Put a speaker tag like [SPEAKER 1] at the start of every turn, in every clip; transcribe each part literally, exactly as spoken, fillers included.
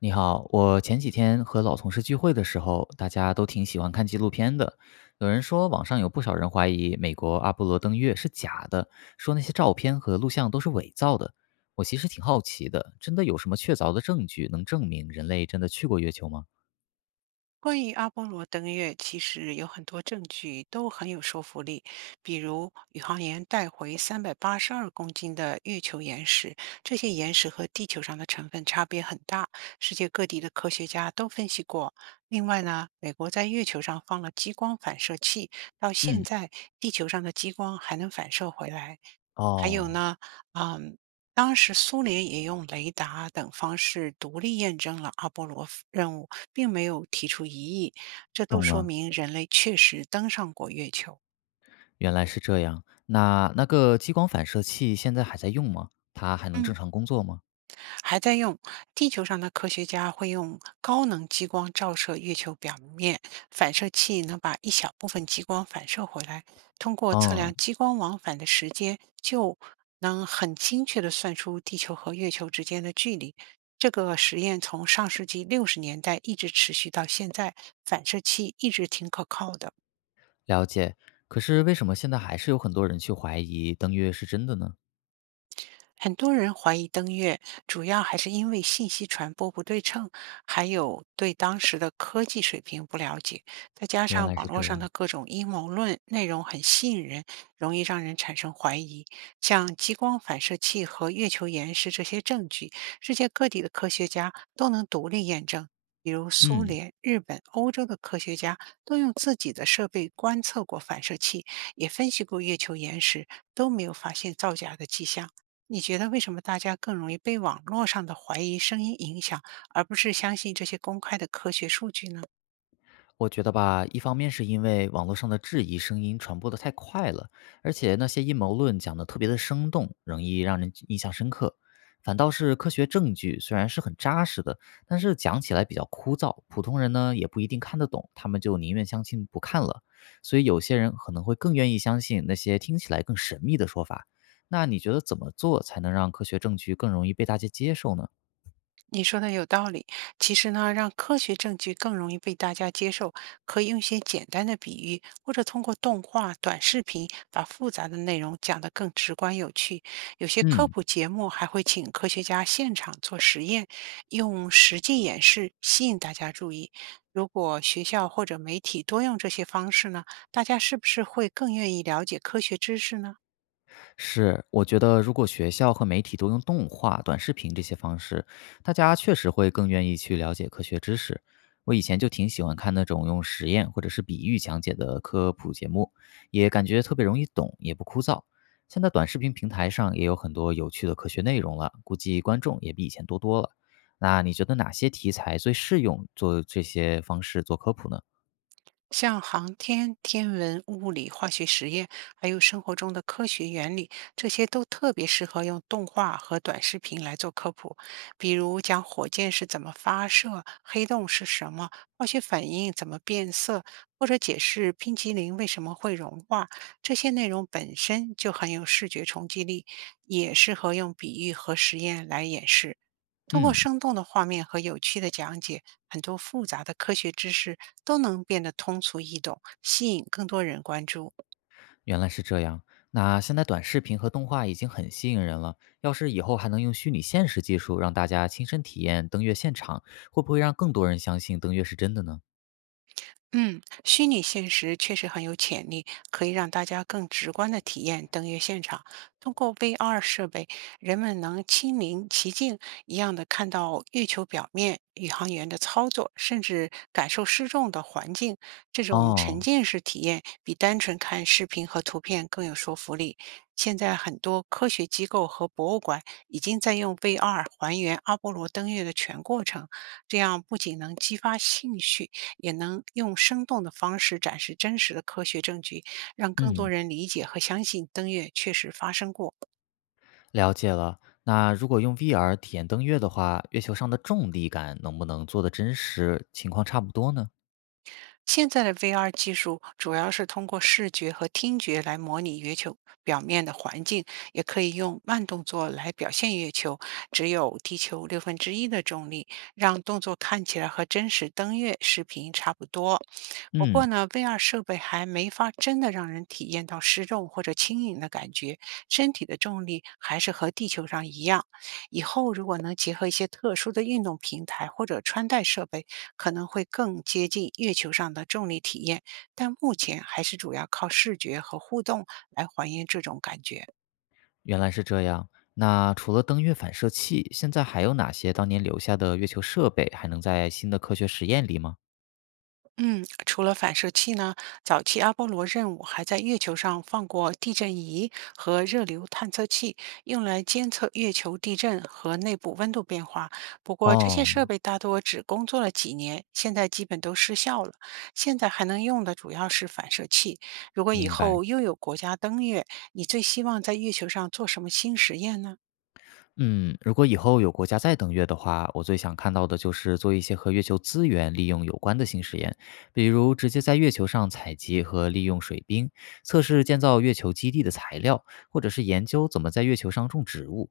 [SPEAKER 1] 你好，我前几天和老同事聚会的时候，大家都挺喜欢看纪录片的。有人说，网上有不少人怀疑美国阿波罗登月是假的，说那些照片和录像都是伪造的。我其实挺好奇的，真的有什么确凿的证据能证明人类真的去过月球吗？
[SPEAKER 2] 关于阿波罗登月，其实有很多证据都很有说服力，比如宇航员带回三百八十二公斤的月球岩石，这些岩石和地球上的成分差别很大，世界各地的科学家都分析过。另外呢，美国在月球上放了激光反射器，到现
[SPEAKER 1] 嗯，
[SPEAKER 2] 在地球上的激光还能反射回来。还有
[SPEAKER 1] 哦，
[SPEAKER 2] 呢，嗯。当时苏联也用雷达等方式独立验证了阿波罗任务，并没有提出异议，这都
[SPEAKER 1] 懂
[SPEAKER 2] 说
[SPEAKER 1] 了，
[SPEAKER 2] 明人类确实登上过月球。
[SPEAKER 1] 原来是这样。那那个激光反射器现在还在用吗？它还能
[SPEAKER 2] 嗯，
[SPEAKER 1] 正常工作吗？
[SPEAKER 2] 还在用。地球上的科学家会用高能激光照射月球表面，反射器能把一小部分激光反射回来。通过测
[SPEAKER 1] 哦，
[SPEAKER 2] 量激光往返的时间，就能很精确地算出地球和月球之间的距离。这个实验从上世纪六十年代一直持续到现在，反射器一直挺可靠的。
[SPEAKER 1] 了解。可是为什么现在还是有很多人去怀疑登月是真的呢？
[SPEAKER 2] 很多人怀疑登月，主要还是因为信息传播不对称，还有对当时的科技水平不了解，再加
[SPEAKER 1] 原
[SPEAKER 2] 上
[SPEAKER 1] 来
[SPEAKER 2] 网
[SPEAKER 1] 是
[SPEAKER 2] 络
[SPEAKER 1] 这
[SPEAKER 2] 上的
[SPEAKER 1] 样。
[SPEAKER 2] 各种阴谋论内容很吸引人，容易让人产生怀疑。像激光反射器和月球岩石这些证据，世界各地的科学家都能独立验证。比如苏
[SPEAKER 1] 嗯，
[SPEAKER 2] 联、日本、欧洲的科学家都用自己的设备观测过反射器，也分析过月球岩石，都没有发现造假的迹象。你觉得为什么大家更容易被网络上的怀疑声音影响，而不是相信这些公开的科学数据呢？
[SPEAKER 1] 我觉得吧，一方面是因为网络上的质疑声音传播的太快了，而且那些阴谋论讲的特别的生动，容易让人印象深刻。反倒是科学证据虽然是很扎实的，但是讲起来比较枯燥，普通人呢也不一定看得懂，他们就宁愿相信不看了。所以有些人可能会更愿意相信那些听起来更神秘的说法。那你觉得怎么做才能让科学证据更容易被大家接受呢？
[SPEAKER 2] 你说的有道理。其实呢，让科学证据更容易被大家接受，可以用一些简单的比喻，或者通过动画、短视频把复杂的内容讲得更直观有趣。有些科
[SPEAKER 1] 嗯，
[SPEAKER 2] 普节目还会请科学家现场做实验，用实际演示吸引大家注意。如果学校或者媒体多用这些方式呢，大家是不是会更愿意了解科学知识呢？
[SPEAKER 1] 是，我觉得如果学校和媒体都用动画、短视频这些方式，大家确实会更愿意去了解科学知识。我以前就挺喜欢看那种用实验或者是比喻讲解的科普节目，也感觉特别容易懂，也不枯燥。现在短视频平台上也有很多有趣的科学内容了，估计观众也比以前多多了。那你觉得哪些题材最适用做这些方式做科普呢？
[SPEAKER 2] 像航天、天文、物理、化学实验，还有生活中的科学原理，这些都特别适合用动画和短视频来做科普。比如讲火箭是怎么发射，黑洞是什么，化学反应怎么变色，或者解释冰淇淋为什么会融化。这些内容本身就很有视觉冲击力，也适合用比喻和实验来演示。通过
[SPEAKER 1] 嗯，
[SPEAKER 2] 生动的画面和有趣的讲解，很多复杂的科学知识都能变得通俗易懂，吸引更多人关注。
[SPEAKER 1] 原来是这样。那现在短视频和动画已经很吸引人了，要是以后还能用虚拟现实技术让大家亲身体验登月现场，会不会让更多人相信登月是真的呢？
[SPEAKER 2] 嗯，虚拟现实确实很有潜力，可以让大家更直观的体验登月现场。通过 V R 设备，人们能亲临其境，一样的看到月球表面、宇航员的操作，甚至感受失重的环境。这种沉
[SPEAKER 1] 哦，
[SPEAKER 2] 浸式体验比单纯看视频和图片更有说服力。现在很多科学机构和博物馆已经在用 V R 还原阿波罗登月的全过程，这样不仅能激发兴趣。也能用生动的方式展示真实的科学证据，让更多
[SPEAKER 1] 嗯，
[SPEAKER 2] 人理解和相信登月确实发生过。
[SPEAKER 1] 了解了。那如果用 V R 体验登月的话，月球上的重力感能不能做得真实情况差不多呢？
[SPEAKER 2] 现在的 V R 技术主要是通过视觉和听觉来模拟月球表面的环境，也可以用慢动作来表现月球只有地球六分之一的重力，让动作看起来和真实登月视频差不多。不过
[SPEAKER 1] 嗯，
[SPEAKER 2] 呢，V R 设备还没法真的让人体验到失重或者轻盈的感觉，身体的重力还是和地球上一样。以后如果能结合一些特殊的运动平台或者穿戴设备，可能会更接近月球上的重力体验。但目前还是主要靠视觉和互动来还原这种感觉。
[SPEAKER 1] 原来是这样。那除了登月反射器，现在还有哪些当年留下的月球设备还能在新的科学实验里吗？
[SPEAKER 2] 嗯，除了反射器呢，早期阿波罗任务还在月球上放过地震仪和热流探测器，用来监测月球地震和内部温度变化。不过这些
[SPEAKER 1] 哦，
[SPEAKER 2] 设备大多只工作了几年，现在基本都失效了。现在还能用的主要是反射器。如果以
[SPEAKER 1] 明白。
[SPEAKER 2] 后又有国家登月，你最希望在月球上做什么新实验呢？
[SPEAKER 1] 嗯，如果以后有国家再登月的话，我最想看到的就是做一些和月球资源利用有关的新实验，比如直接在月球上采集和利用水冰，测试建造月球基地的材料，或者是研究怎么在月球上种植物。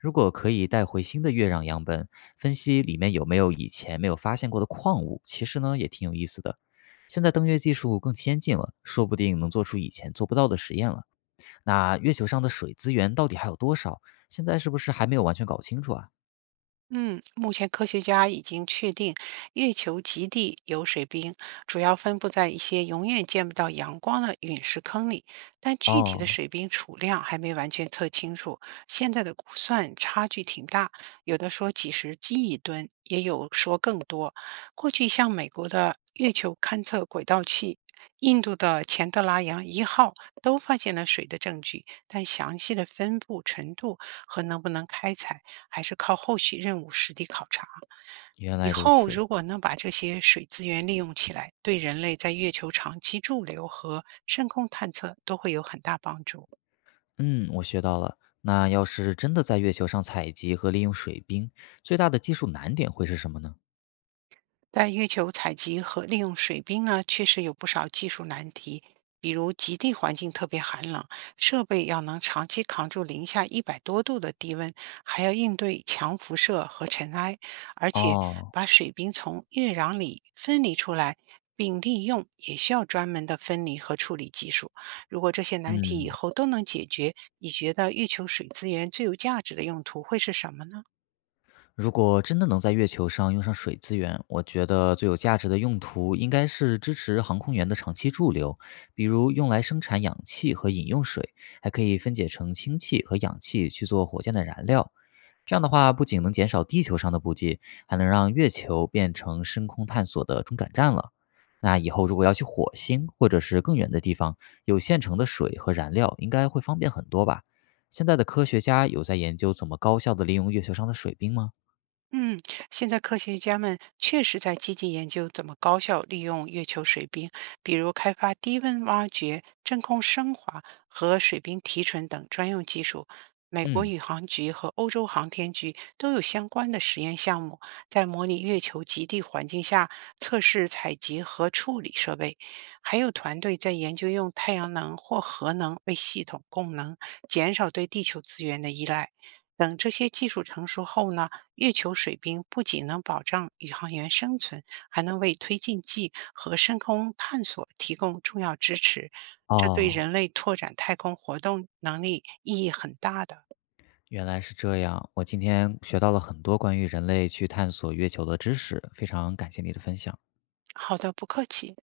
[SPEAKER 1] 如果可以带回新的月壤样本，分析里面有没有以前没有发现过的矿物，其实呢也挺有意思的。现在登月技术更先进了，说不定能做出以前做不到的实验了。那月球上的水资源到底还有多少？现在是不是还没有完全搞清楚啊？
[SPEAKER 2] 嗯，目前科学家已经确定，月球极地有水冰，主要分布在一些永远见不到阳光的陨石坑里。但具体的
[SPEAKER 1] 哦，
[SPEAKER 2] 水冰储量还没完全测清楚，现在的估算差距挺大，有的说几十亿吨，也有说更多。过去像美国的月球勘测轨道器。印度的钱德拉扬一号都发现了水的证据，但详细的分布程度和能不能开采还是靠后续任务实地考察。
[SPEAKER 1] 原
[SPEAKER 2] 以
[SPEAKER 1] 来如
[SPEAKER 2] 后
[SPEAKER 1] 此。
[SPEAKER 2] 如果能把这些水资源利用起来，对人类在月球长期驻留和深空探测都会有很大帮助。
[SPEAKER 1] 嗯，我学到了。那要是真的在月球上采集和利用水冰，最大的技术难点会是什么呢？
[SPEAKER 2] 在月球采集和利用水冰呢，确实有不少技术难题，比如极地环境特别寒冷，设备要能长期扛住零下一百多度的低温，还要应对强辐射和尘埃，而且
[SPEAKER 1] 哦，
[SPEAKER 2] 把水冰从月壤里分离出来。并利用也需要专门的分离和处理技术。如果这些难题以
[SPEAKER 1] 嗯，
[SPEAKER 2] 后都能解决，你觉得月球水资源最有价值的用途会是什么呢？
[SPEAKER 1] 如果真的能在月球上用上水资源，我觉得最有价值的用途应该是支持航空员的长期驻留，比如用来生产氧气和饮用水，还可以分解成氢气和氧气去做火箭的燃料。这样的话，不仅能减少地球上的补给，还能让月球变成深空探索的中转站了。那以后如果要去火星或者是更远的地方，有现成的水和燃料，应该会方便很多吧？现在的科学家有在研究怎么高效的利用月球上的水冰吗？
[SPEAKER 2] 嗯，现在科学家们确实在积极研究怎么高效利用月球水冰，比如开发低温挖掘、真空升华和水冰提纯等专用技术。美国
[SPEAKER 1] 嗯，
[SPEAKER 2] 宇航局和欧洲航天局都有相关的实验项目，在模拟月球极地环境下测试采集和处理设备，还有团队在研究用太阳能或核能为系统供能，减少对地球资源的依赖。等这些技术成熟后呢？月球水冰不仅能保障宇航员生存，还能为推进剂和深空探索提供重要支持，这对
[SPEAKER 1] 哦，
[SPEAKER 2] 人类拓展太空活动能力意义很大的。
[SPEAKER 1] 原来是这样。我今天学到了很多关于人类去探索月球的知识，非常感谢你的分享。
[SPEAKER 2] 好的，不客气。